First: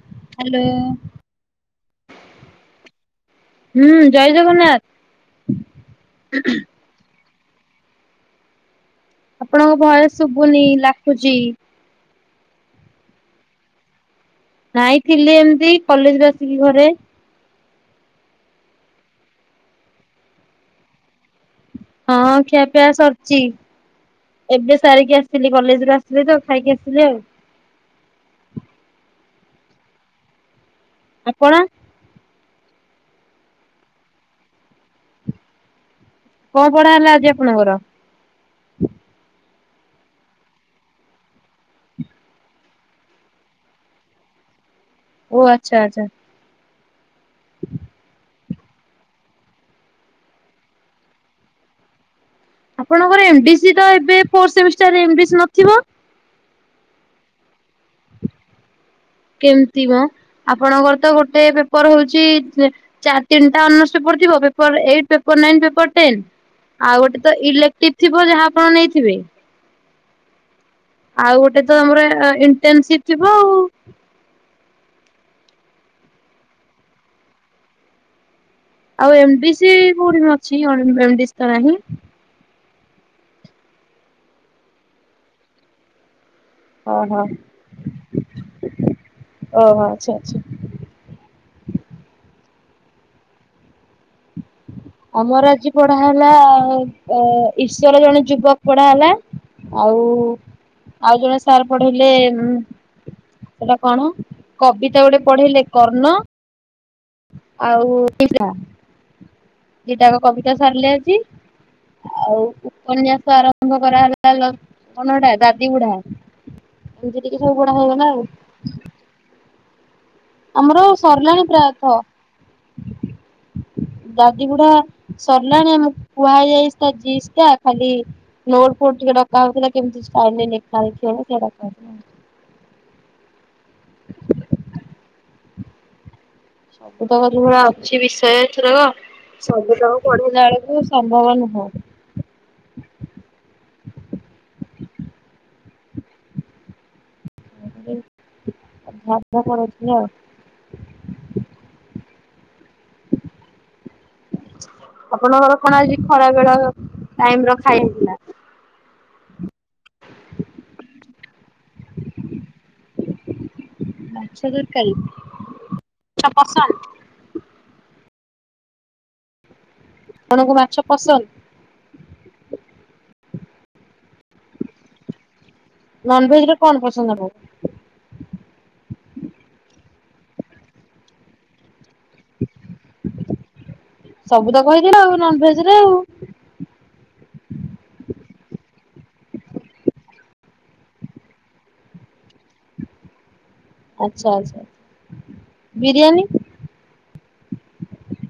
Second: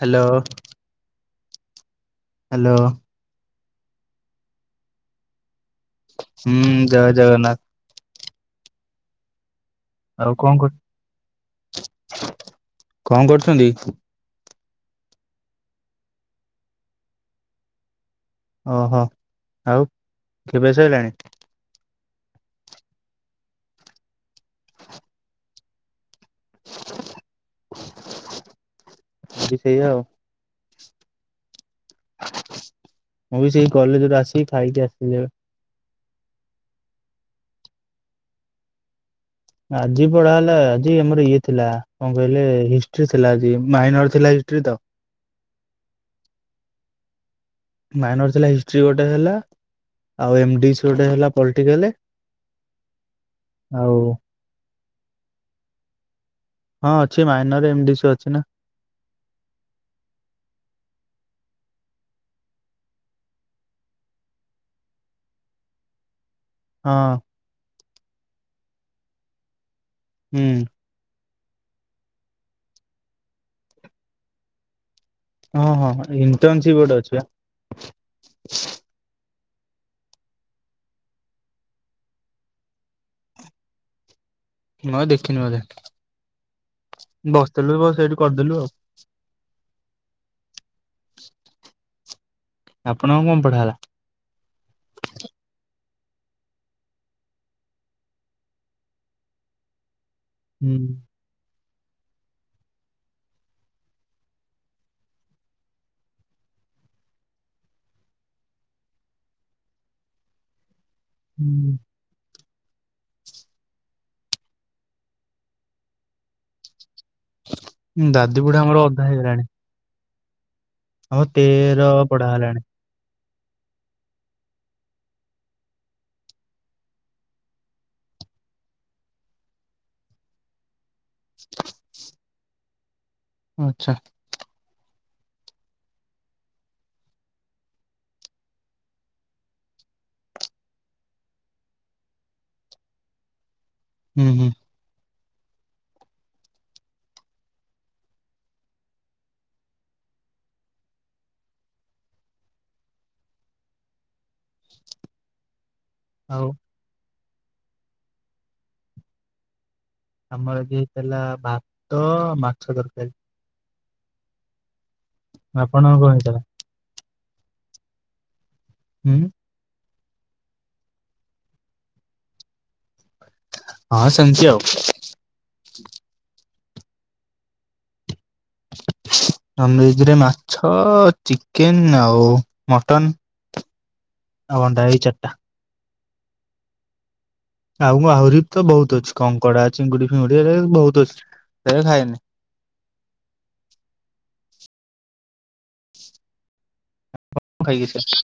Hello. Hello. ହୁଁ ଜୟ ଜଗନ୍ନାଥ। ହୁଁ ଜୟ ଜଗନ୍ନାଥ। ଆପଣଙ୍କ ଭଏସ୍‌ ଆଉ କଣ ଶୁଭୁନି କରୁ ଲାଖୁଛି। କଣ କରୁଛନ୍ତି? ନାଇଁ ଥିଲି ଏମିତି କଲେଜରୁ ଆସିକି ଘରେ। ଓହୋ ଆଉ ଖିଆପିଆ ସଇଲାଣି? ହଁ ଖିଆପିଆ ସରିଚି। ଏବେ ସାରିକି ଆସିଲି କଲେଜରୁ ଆସି ଆସିଲି ତ ଖାଇକି ଆସିଲି ଆଉ। ବି ସେଇ ଆଉ। ଆପଣ? ମୁଁ ବି ସେଇ କଲେଜରୁ ଆସିକି ଖାଇକି ଆସିଲି ଏବେ। କଣ ପଢା ହେଲା ଆଜି ଆପଣଙ୍କର? ଆଜି ପଢା ହେଲା ଆଜି ଆମର ଇଏ ଥିଲା କଣ କହିଲେ ହିଷ୍ଟ୍ରି ଥିଲା ଆଜି ମାଇନର ଥିଲା ହିଷ୍ଟ୍ରି ତ। ଓ ଆଚ୍ଛା ଆଚ୍ଛା। ମାଇନର ଥିଲା ହିଷ୍ଟ୍ରି ଗୋଟେ ହେଲା। ଆଉ ଏମ ଡିସ୍‌ ଗୋଟେ ହେଲା ପଲଟିକାଲ। ଆପଣଙ୍କର ଏମ ଡି ସି ତ ଏବେ ଫୋର ସେମିଷ୍ଟାରରେ ଏମ୍ ଡି ସି ନଥିବ। ହଁ ଅଛି ମାଇନରରେ ଏମ ଡି ସି ଅଛି ନା। କେମିତି ମ ଆପଣଙ୍କର ତ ଗୋଟେ ପେପର ହୋଉଛି ଚାର ତିିଟା ଅନର୍ସ ପେପର ଥିବ paper eight, paper nine, paper ten. ଆଉ ହଁ ଗୋଟେ ତ ଇଲେକ୍ଟିଭ ଥିବ ଯାହା ଆପଣ ନେଇଥିବେ। ହୁଁ। ଆଉ ଗୋଟେ ତ ଆମର ଇଣ୍ଟେନସିପ ଥିବ ଆଉ। ହଁ ହଁ ଇଣ୍ଟର୍ନସିପ୍ ଗୋଟେ ଅଛି ବା। ଆଉ ଏମ ଡି ସି କୋଉଠିମ ଅଛି ଏମ ଡି ସି ତ ନାହିଁ। ମୁଁ ଆଉ ଦେଖିନି ବୋଧେ। ଓହୋ ବସିଥିଲୁ ବ ସେଇଠି କରିଦେଲୁ ଆଉ। ଓହୋ ଆଚ୍ଛା ଆଛା। ଆପଣଙ୍କ କଣ ପଢା ହେଲା? ଆମର ଆଜି ପଢା ହେଲା ଅ ଈଶ୍ୱର ଜଣେ ଯୁବକ ପଢା ହେଲା। ଆଉ ହୁଁ ଆଉ ଜଣେ ସ ସାର୍ ପଢେଇଲେ ସେଟା କଣ କବିତା ଗୋଟେ ପଢେଇଲେ କର୍ଣ୍ଣ। ଆଉ [inaudible] ଦିଟାକ କବିତା ସାରିଲେ ଆଜି। ହୁଁ। ଆଉ ଉପନ୍ୟାସ ଆରମ୍ଭ କରାହେଲା ଯୋଉ କଣ ହେଟା ଦାଦି ବୁଢ଼ା। ଏମିତି ଟିକେ ସବୁ ପଢା ହେଇ ଗଲା ଆଉ ସେଗୁଡା ଆମର ଅଧା ହେଇଗଲାଣି। ଆମର ହଁ ସରିଲାଣି ତେର ପଢା ହେଲାଣି। ଦାଦି ବୁଢା ସରିଲାଣି ଆମ କୁହା ହେଇଯାଇଛି ଜିସ୍ ଟା ଖାଲି ନୋଟ ଫୋଟ ଟିକେ ଡକା ହେଉଥିଲା କେମିତି ଷ୍ଟାଇଲ ରେ ଲେଖା ଲେଖିହବ ଟିକେ ଡକା ହଉଥିଲା। ଆଚ୍ଛା [unintelligible] ଅଛି ବିଷୟ ଏଥରକ। ସବୁତକ ପଢିଲା ବେଳକୁ ସମ୍ଭବ ନୁହଁ। ହୁଁ ହୁଁ [unintelligible] ଆଉ ଆପଣଙ୍କର କଣ ଆଜି ଖରା ଆଉ ବେଳ? ଟାଇମ ରଖା ହେଇଥିଲା ଆମର ଆଜି ହେଇଥିଲା ଭାତ ମାଛ ତରକାରୀ। ମାଛ ତରକାରୀ, ଆପଣଙ୍କର କଣ ମାଛ ହେଇଥିଲା? ପସନ୍ଦ ହୁଁ। ଆପଣଙ୍କୁ ମାଛ ପସନ୍ଦ? ହଁ ସେମିତି ଆଉ। ନନଭେଜରେ କଣ ପସନ୍ଦ ଆପଣକୁ? ନନଭେଜ ରେ ମାଛ ଚିକେନ ଆଉ ମଟନ ସବୁ ତ ଆଉ ଅଣ୍ଡା କହିଦେଲ ଏଇ ଚାରିଟା। [unintelligible] ଆଉ ମୁ ଆହୁରି ବି ତ ବହୁତ ଅଛି କଙ୍କଡା, ଚିଙ୍ଗୁଡି ଫିଙ୍ଗୁଡି ଏ ବହୁତ ଅଛି ସେଇୟା ଖାଏନି। ଆଚ୍ଛା ଆଚ୍ଛା ବିରିୟାନୀ? ମୁଁ [unintelligible]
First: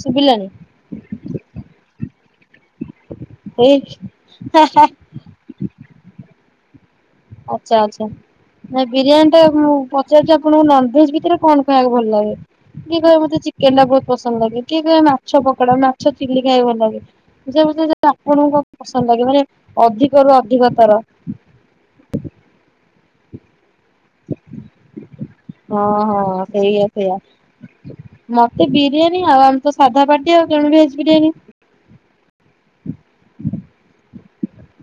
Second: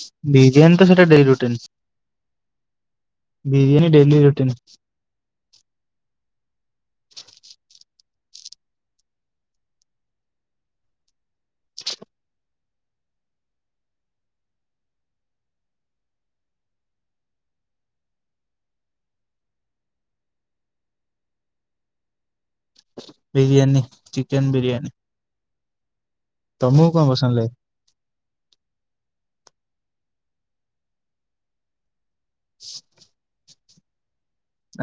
ଶୁଭିଲାନି ବିରିୟାନି ତ ସେଟା ଡେଲି ରୁଟିନ୍। ଏଇ ବିରିୟାନୀ ଡେଲି ରୁଟିନ। ହା ହା ଆଚ୍ଛା ଆଚ୍ଛା। ନାଇଁ ବିରିୟାନୀ ଟା ମୁଁ ପଚାରୁଛି ଆପଣଙ୍କୁ ନନଭେଜ ଭିତରେ କଣ ଖାଇବାକୁ ଭଲ ଲାଗେ? କିଏ କହେ ମୋତେ ଚିକେନ ଟା ବହୁତ ପସନ୍ଦ ଲାଗେ କିଏ କହେ ମାଛ ପକଡା, ମାଛ ଚିଲି ଖାଇବାକୁ ଭଲ ଲାଗେ। ସେ ଭିତରୁ ଆପଣଙ୍କୁ ପସନ୍ଦ ଲାଗେ ମାନେ ଅଧିକରୁୁ ଅଧିକ ତର? ବିରିୟାନୀ ଚିକେନ ବିରିୟାନୀ। ହଁ ହଁ ସେଇଆ ତମକୁ କଣ ସେଇଆ। ପସନ୍ଦ ଲାଗେ ମୋତେ ବିରିୟାନୀ ଆଉ ଆମେ ତ ସାଧା ପାଟି ଆଉ ତେଣୁ ଭେଜ ବିରିୟାନୀ। [unintelligible]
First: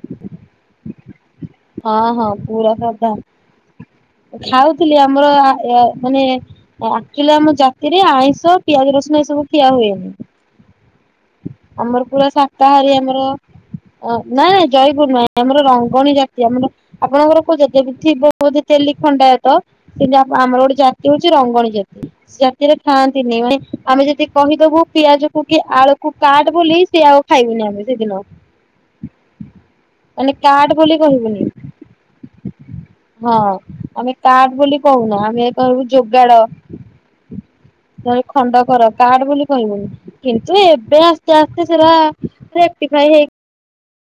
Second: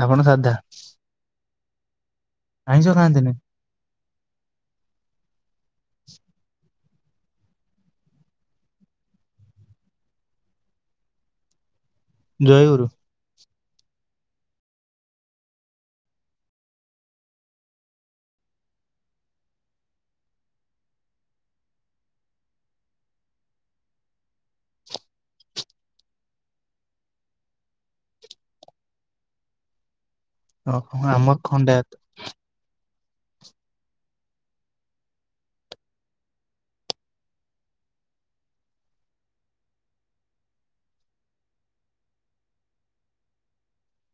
ଆପଣ ସାଧା? ହଁ ହଁ ପୁରା ଆଇଁଷ ସାଧା ଖାଆନ୍ତିନି ଖାଉଥିଲି ଆମର ଏ ମାନେ ଆକଚୁଲି ଆମ ଜାତିରେ ଆଇଁଷ ପିଆଜ ରସୁଣ ଏସବୁ ଖିଆ ହୁଏନି। [inaudible] ଆମର ପୁରା ଜୟଗୁରୁ। ଶାକାହାରୀ ଆମର। ନାଇ ନାଇଁ ଜୟପୁର ନହିଁ ଆମର ରଙ୍ଗଣୀ ଜାତି ଆମର ଆପଣଙ୍କର କୋଉ ଜାତି ଥିବ ବୋଧେ ତେଲି ଖଣ୍ଡାୟତ? ସେମିତି ଆମର ଗୋଟେ ଜାତି ହଉଛି ରଙ୍ଗଣୀ ଜାତି। ରାତିରେ ଖାଆନ୍ତିନି ମାନେ ଆମେ ଯଦି କହିଦବୁ ପିଆଜ କୁ କି ଆଳୁକୁ କାଟ ବୋଲି ସେ ଆଉ ଖାଇବେନି ଆଉ ସେଦିନ। [inaudible] ମାନେ କାର୍ଟ ବୋଲି ଓହୋ ଆମର କହିବୁନି ଖଣ୍ଡା ଭାତ ହଁ। ଆମେ କାଟ ବୋଲି କହୁନା ଆମେ କହିବୁ ଯୋଗାଳ। ନ ହେଲେ ଖଣ୍ଡ କର କାଟ ବୋଲି କହିବୁନି। କିନ୍ତୁ ଏବେ ଆସ୍ତେ ଆସ୍ତେ ସେରା ରେକ୍ଟିଫ୍ଲାଏ ହେଇ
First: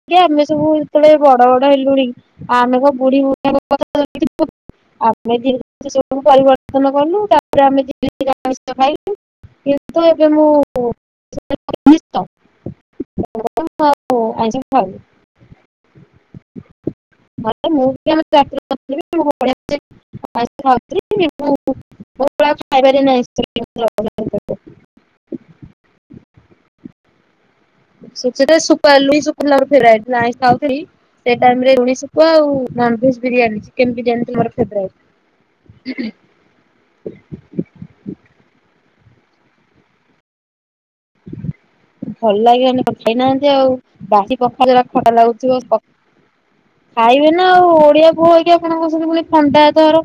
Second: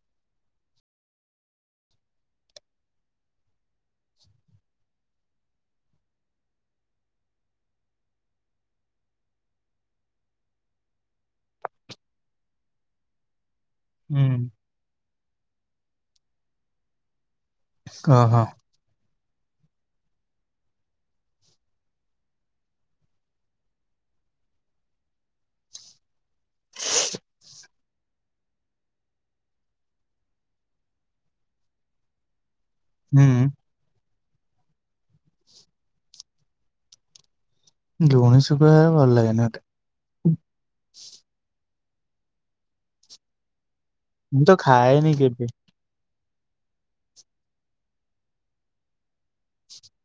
ଆଜ୍ ଆମେ ସବୁ ଯେତେବେଳେ ବଡ ବଡ ହେଲୁଣି ଆଉ ଆମେ ସବୁ ବୁଢୀ ବୁଢୀଙ୍କ। [unintelligible] ଆମେ ଦି ଭଉଣୀ ସବୁ ପରିବର୍ତ୍ତନ କଲୁ ତାପରେ [unintelligible] ଆମେ ଖାଇଲୁ। କିନ୍ତୁ ଏବେ ମୁଁ। [unintelligible] ହୁଁ। ମାନେ ମୁବି ଆମ ଓହୋ ଜାତିରେ। [unintelligible] [unintelligible] ଖାଇପାରି ବନି ଆଇଁଷ [inaudible] [unintelligible] ଖାଉ ଥିଲିସେ ଟାଇମରେ ଲୁଣିଶୁଖୁଆ ଆଉ ନନ ଭେଜ ବିରିୟାନୀ ହୁଁ ଚିକେନ ବିରିୟାନୀ ତୁମର ଫେଭରେଟ? ଲୁଣି ଶୁଖୁଆ ଭଲ ଲାଗେନି ମତେ। ଭଲ ଲାଗିବନି କେବେ ଖାଇନାହାନ୍ତି ଆଉ ବସି ମୁଁ ତ ପଖାଲା ଯୋଟା ଖାଏନି ଖଟା କେବେ ଲାଗୁଥିବ ଖାଇବେ ନା ଆଉ ଓଡିଆ ପୁଅ ହେଇକି ଆପଣ କହୁଛନ୍ତି ବୋଲି ଖଣ୍ଡାୟତ ଘର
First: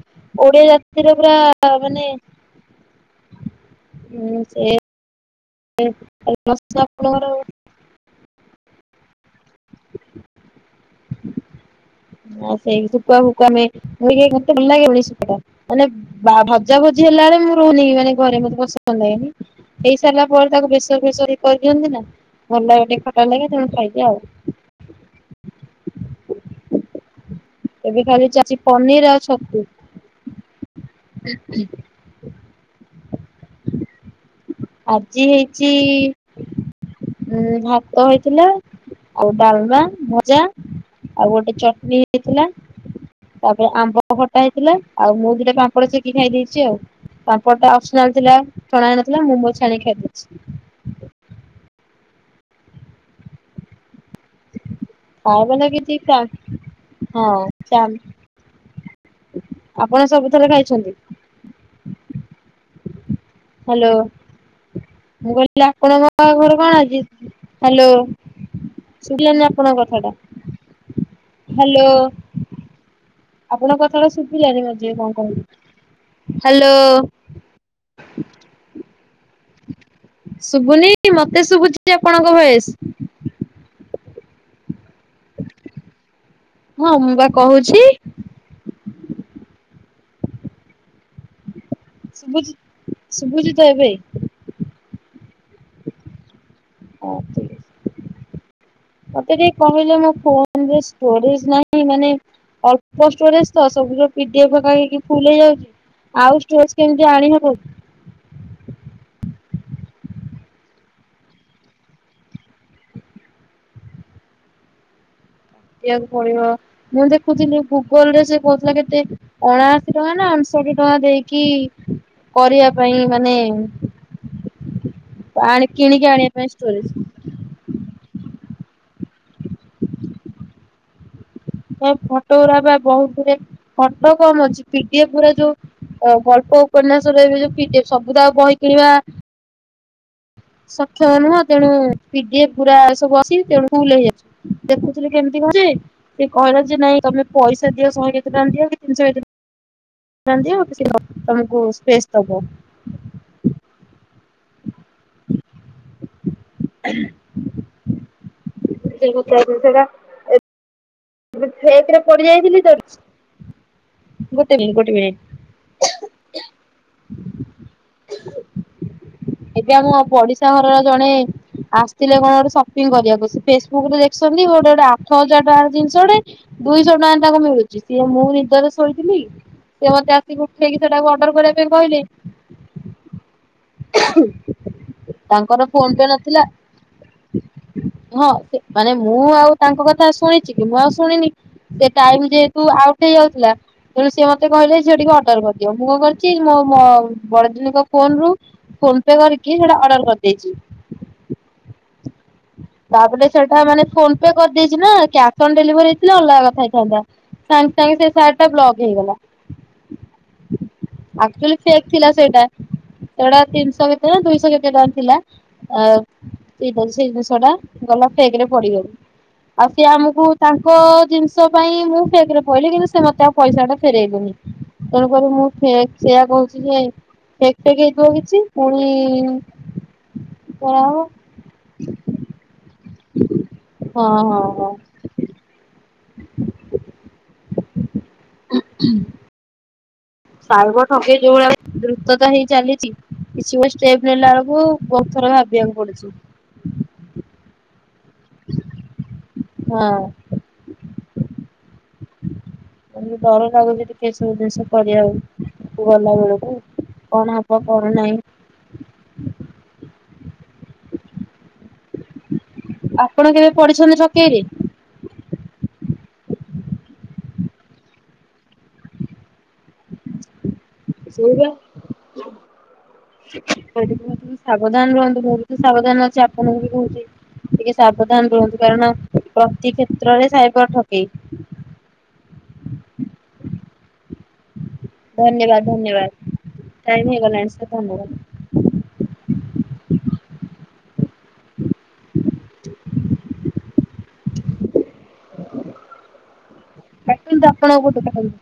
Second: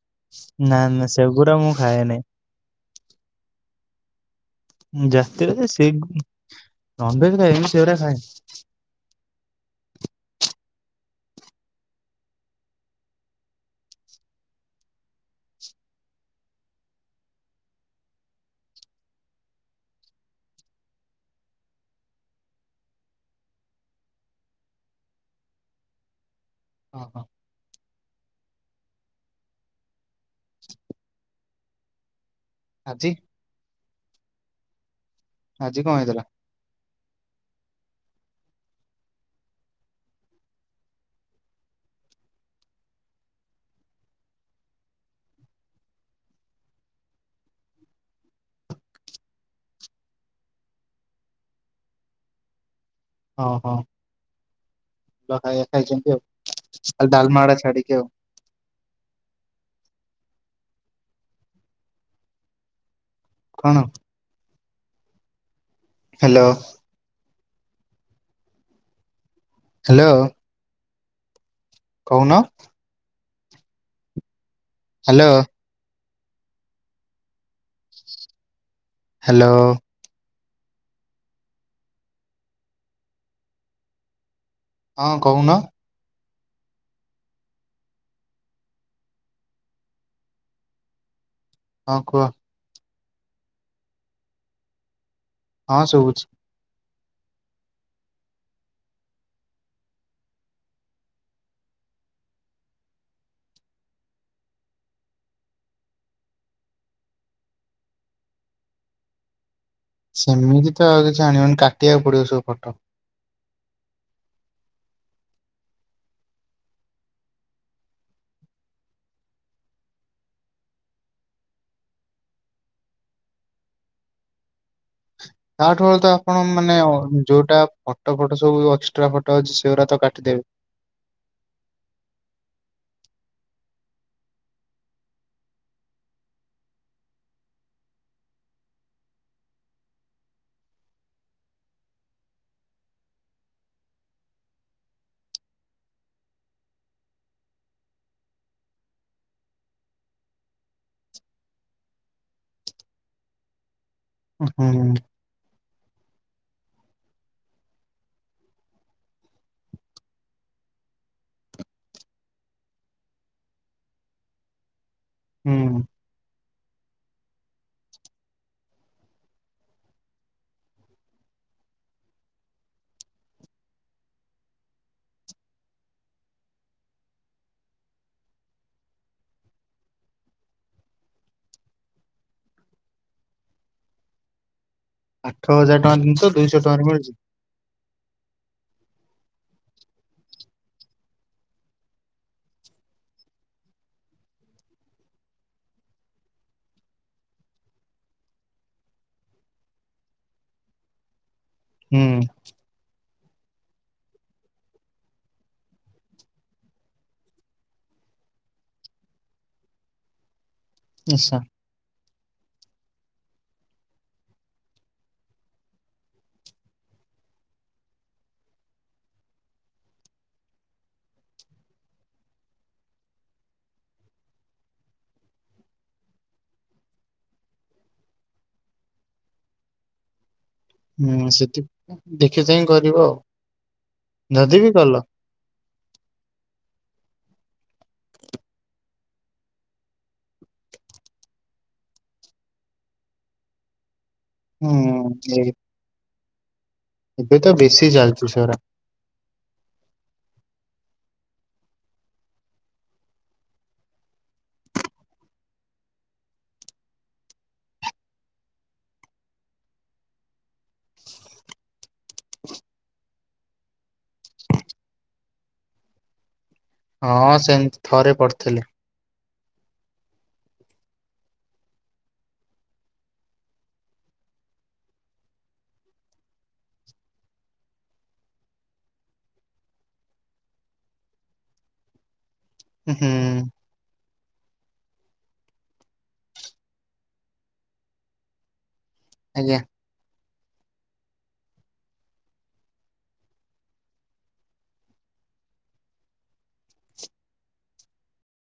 ଓଡ଼ିଆ ନା ନା ଜାତିରେ ସେଗୁରା ପୁରା ମୁଁ ମାନେ ଖାଏନି। ହୁଁ ସେ ଜାତି [inaudible] ସେ ଆପଣଙ୍କର ନନଭେଜ ଖାଏକି ସେଗୁଡା ଖାଏ। ହଁ ସେଇ ଶୁଖୁଆ ଫୁକୁଆ [inaudible] ମତେ ଭଲ ଲାଗେଣି ଶୁଖୁଆ ମାନେ ବା ଭଜା ଭଜି ହେଲା ବେଳେ ମୁଁ ରହୁନି ମାନେ ଘରେ ମତେ ପସନ୍ଦ ନାହିଁ। ହେଇ ସାରିଲା ପରେ ତାକୁ ବେସର ଫେସର କରିଦିଅନ୍ତି ନା ଭଲ ଲାଗେ ଟିକେ ଖରା ଲାଗେ ତେଣୁ ଖାଇଦି ଆଉ। ଅ ହ। ଏବେ ଖାଲି ଚାଲିଛି ପନିର ଆଉ ଛତୁ। ହଁ ହଁ। ଆଜି ଆଜି ହେଇଛି ଆଜି କଣ ହେଇଥିଲା? ଉନ୍ ଭାତ ହେଇଥିଲା ଆଉ ଡାଲମା ଭଜା ଆଉ ଗୋଟେ ଚଟଣି ହେଇଥିଲା ତାପରେ ଆମ୍ବ ଖଟା ହେଇଥିଲା ଆଉ ମୁଁ ଦିଟା ପାମ୍ପଡ଼ ଚେକି ଖାଇ ଦେଇେଛି ଆଉ ପାମ୍ପଡ଼ ଟା ଅ ସ୍ନାଲ ଥିଲା ଛଣା ହେଇନଥିଲା ମୁଁ ମୋ ଚ୍ଛାଣୀ ଖାଇଦେଇଛି। ହଁ ହଁ ଭଲ ଖାଇବା ଲାଗି ଠିକ ଖାଇଛନ୍ତି ଆଉ ଖାଲି ଡାଲମାଟା ହଁ ଛାଡିକି ଆଉ। ଆପଣ ସବୁଥରେ ଖାଇଛନ୍ତି? କଣ ହ୍ୟାଲୋ। ମୁଁ କହିଲି ଆପଣଙ୍କ ହ୍ୟାଲୋ ଘରେ କଣ ଆଜି? ହ୍ୟାଲୋ ଶୁବିଲାନି ଆପଣଙ୍କ କଥା ହ୍ୟାଲୋ ଟା। ହ୍ୟାଲୋ। କଣ? ଆପଣଙ୍କ କଥାଟା ସୁବିଲାନି ମଝିରେ କଣ ହ୍ୟାଲୋ କହିଲେ। ହ୍ୟାଲୋ। ହ୍ୟାଲୋ। ଶୁଭୁନି ମତେ ଶୁଭୁଛି ଆପଣଙ୍କ ଭଏସେ। ହଁ କହୁନ? ହଁ ମୁଁ ବା କହୁଛି। ହଁ କୁହ ଶୁଭୁଛି ଶଭୁଛି ତ ଏବେ? ହଁ ଶୁବୁଛି। ହଁ ସେ ମତେ ଟିକେ କହିଲେ ମୋ ଫୋନରେ ଷ୍ଟୋରେଜ ନାହିଁ ମାନେ ଅଳ୍ପ ଷ୍ଟୋରେଜ ତ ସବୁ ଯୋଉ ପୀଡିଫ କରିକିଫୁଲ ହେଇଯାଉଛି ଆଉ ଷ୍ଟୋରେଜ କେମିତି ଆଣି ହବ କି? ସେମିତି ତ ଆଉ କିଛି ଆଣିବନି କାଟିବାକୁ ପଡିବ ସବୁ ଫଟୋ। କାଟିବାକୁ ପଡିବ ମୁଁ ଦେଖୁଥିଲି ଗୁଗଲ ରେ ସେ କହୁଥିଲା କେତେ ଅଣାଅଶୀ ଟଙ୍କା ନା ଅଣଷଠି ଟଙ୍କା ଦେଇକି କରିବା ପାଇଁ ମାନେ ଆଣି ତାଠୁ କିଣିକି ତ ଆଣିବା ଆପଣ ପାଇଁ ମାନେ ଷ୍ଟୋରେଜ ଯୋଉଟା ଫଟୋ ଫଟୋ ସବୁ ଏକ୍ସଟ୍ରା ଫଟୋ ଅଛି ସେରା ତ କାଟିଦେବେ। ଏ ଫଟୋ ଗୁରା ବା ବହୁତ ଗୁରେ [unintelligible] ପିଡିଏଫ୍ ଗୁରା ଯୋଉ ଅ ଗଳ୍ପ ଉପନ୍ୟାସ ରେ ବି ଯୋଉ ପିଡିଏଫ୍, ସବୁ ଆଉ ବହି କିଣିବା ସକ୍ଷମ ନୁହଁ। ତେଣୁ ପିଡିଏଫ୍ ଗୁରା ସବୁ ଅଛି। ତେଣୁୁ ଫୁଲ୍ ହେଇଯାଉଚି। ଦେଖୁଥିଲି କେମିତି ଘରେ, ସେ କହିଲା ଯେ ନାଇଁ ତମେ ପଇସା ଦିଅ ଶହେ କେତେ ଟଙ୍କା ଦିଅ କି ତିନିଶହ ଏକ ଟଙ୍କା ଦିଅ, ତମକୁ ସ୍ପେସ୍ ଦବ। ଅ ହଁ। [unintelligible] ଗୋଟେ ଫେକ୍ ରେ ପଡି ଯାଇଥିଲି ତ, ଗୋଟେ ମିନିଟ୍ ଗୋଟେ ମିନିଟ୍ ହୁଁ। [inaudible] [unintelligible] ଏବେ ଆମ ପଡିଶା ଘରର ଜଣେ ଆସିଥିଲେ କଣ ଗୋଟେ ସପିଂ କରିବାକୁ। ସେ ଫେସବୁକ୍ ରେ ଦେଖିଛନ୍ତି ଗୋଟେ ଗୋଟେ ଆଠ ହଜାର ଟଙ୍କାର ଜିନିଷ ଟେ ଦୁଇଶହ ଟଙ୍କା ରେ ତାଙ୍କୁ ମିଳୁଚି। ସିଏ ମୁଁ ନିଦରେ ଶୋଇଥିଲି ସେ ମତେ ଆସିକି ଉଠେଇକି ସେଟାକୁ ଅର୍ଡର କରିବା ପାଇଁ କହିଲେ। ଆଠ ତାଙ୍କର ହଜାର ଫୋନ୍ ଟଙ୍କା ପେ ଜିନିଷ ନଥିଲା। ଦୁଇଶହ ଟଙ୍କାରେ ମିଳୁଛି ନୁହଁ, ମାନେ ମୁଁ ଆଉ ତାଙ୍କ କଥା ଶୁଣିଚି କି ମୁଁ ଆଉ ଶୁଣିନି। ସେ ଟାଇମ୍ ଯେହେତୁ ଆଉଟ୍ ହେଇ ଯାଉଥିଲା ତେଣୁ ସିଏ ମତେ କହିଲେ ଝିଅ ଟିକେ ଅର୍ଡର କରିଦିଅ। ମୁଁ କଣ କରିଛି ମୋ ମୋ ବଡଦିଦି ଙ୍କ ଫୋନ୍ ରୁ ଫୋନ୍ ପେ କରିକି ସେଟା ଅର୍ଡର କରିଦେଇଚି। ହୁଁ। ତାପରେ ସେଟା ମାନେ ଫୋନ୍ ପେ କରିଦେଇଚି ନା କ୍ୟାସ୍ ଅନ୍ ଡେଲିଭରି ହେଇଥିଲେ ଅଲଗା କଥା ହେଇଥାନ୍ତା। ସାଙ୍ଗେ ସାଙ୍ଗେ ସେ ସାର୍ଟ ଟା ବ୍ଲକ୍ ହେଇଗଲା। ଆଚ୍ଛା। ଆକ୍ଚୁଆଲି ଫେକ୍ ଥିଲା ସେଇଟା। ସେଇଟା ତିନିଶହ କେତେ ନା ଦୁଇଶହ କେତେ ଟଙ୍କା ଥିଲା। ଆ [unintelligible] ସେଇ ଜିନିଷ ଟା ଗଲା ଫେକ୍ ରେ ପଡିଗଲି। ଆଉ ସିଏ ଆମକୁ ତାଙ୍କ ଜିନିଷ ପାଇଁ ମୁଁ ଫେକ୍ ରେ ପଇଲି କିନ୍ତୁ ସେ ମତେ ଆଉ ପଇସା ଟା ଫେରେଇଲେନି। ତେଣୁକରି ମୁଁ ଫେକ୍ ସେୟା କହୁଚି ଯେ ଫେକ୍ ଫେକ୍ ହେଇଥିବ କିଛି ପୁଣି କରାହବ ହୁଁ ସେଥି ଦେଖିଚାହିଁ କରିବ ଆଉ। ହଁ ହଁ ଯଦି ହଁ। ବିି କଲ। [inaudible] ସାଇବର ଠକେଇ ଯୋଉ ଭଳିଆ ଦ୍ରୁତତା ହେଇ ଚାଲିଚି କିଛି ବି ଷ୍ଟେପ୍ ନେଲା ବେଳକୁ ହୁଁ କୁ ବହୁତ୍ ଥର ଏ ଭାବିବାକୁ ପଡୁଚି। ଏବେ ତ ବେଶୀ ଚାଲିଚି ସେଉରା। ହଁ। ଭାରି ଡର ଲାଗୁଚି ଟିକେ ଏସବୁ ଜିନିଷ କରିଆକୁ ଗଲା ବେଳକୁ। କଣ ହବ କଣ ନାଇଁ। ଆପଣ କେବେ ପଡିଛନ୍ତି ଠକେଇରେ? ହଁ ସେନ୍ତି ଥରେ ପଡିଥିଲି। [unintelligible] [unintelligible] ସାବଧାନ ରୁହନ୍ତୁ, ମୁଁ ବି ତ ସାବଧାନ ଅଛି ଆପଣଙ୍କୁ ବି କହୁଚି। ଟିକେ ସାବଧାନ ରୁହନ୍ତୁ କାରଣ ପ୍ରତି କ୍ଷେତ୍ରରେ ସାଇବର ଠକେଇ। [unintelligible] ଧନ୍ୟବାଦ୍ ଧନ୍ୟବାଦ୍। ଟାଇମ୍ ହେଇଗଲାଣି ସାର୍ ଧନ୍ୟବାଦ୍। ଆଜ୍ଞା। କାଟନ୍ତୁ ଆପଣ ଙ୍କ ପଟୁ କାଟନ୍ତୁ।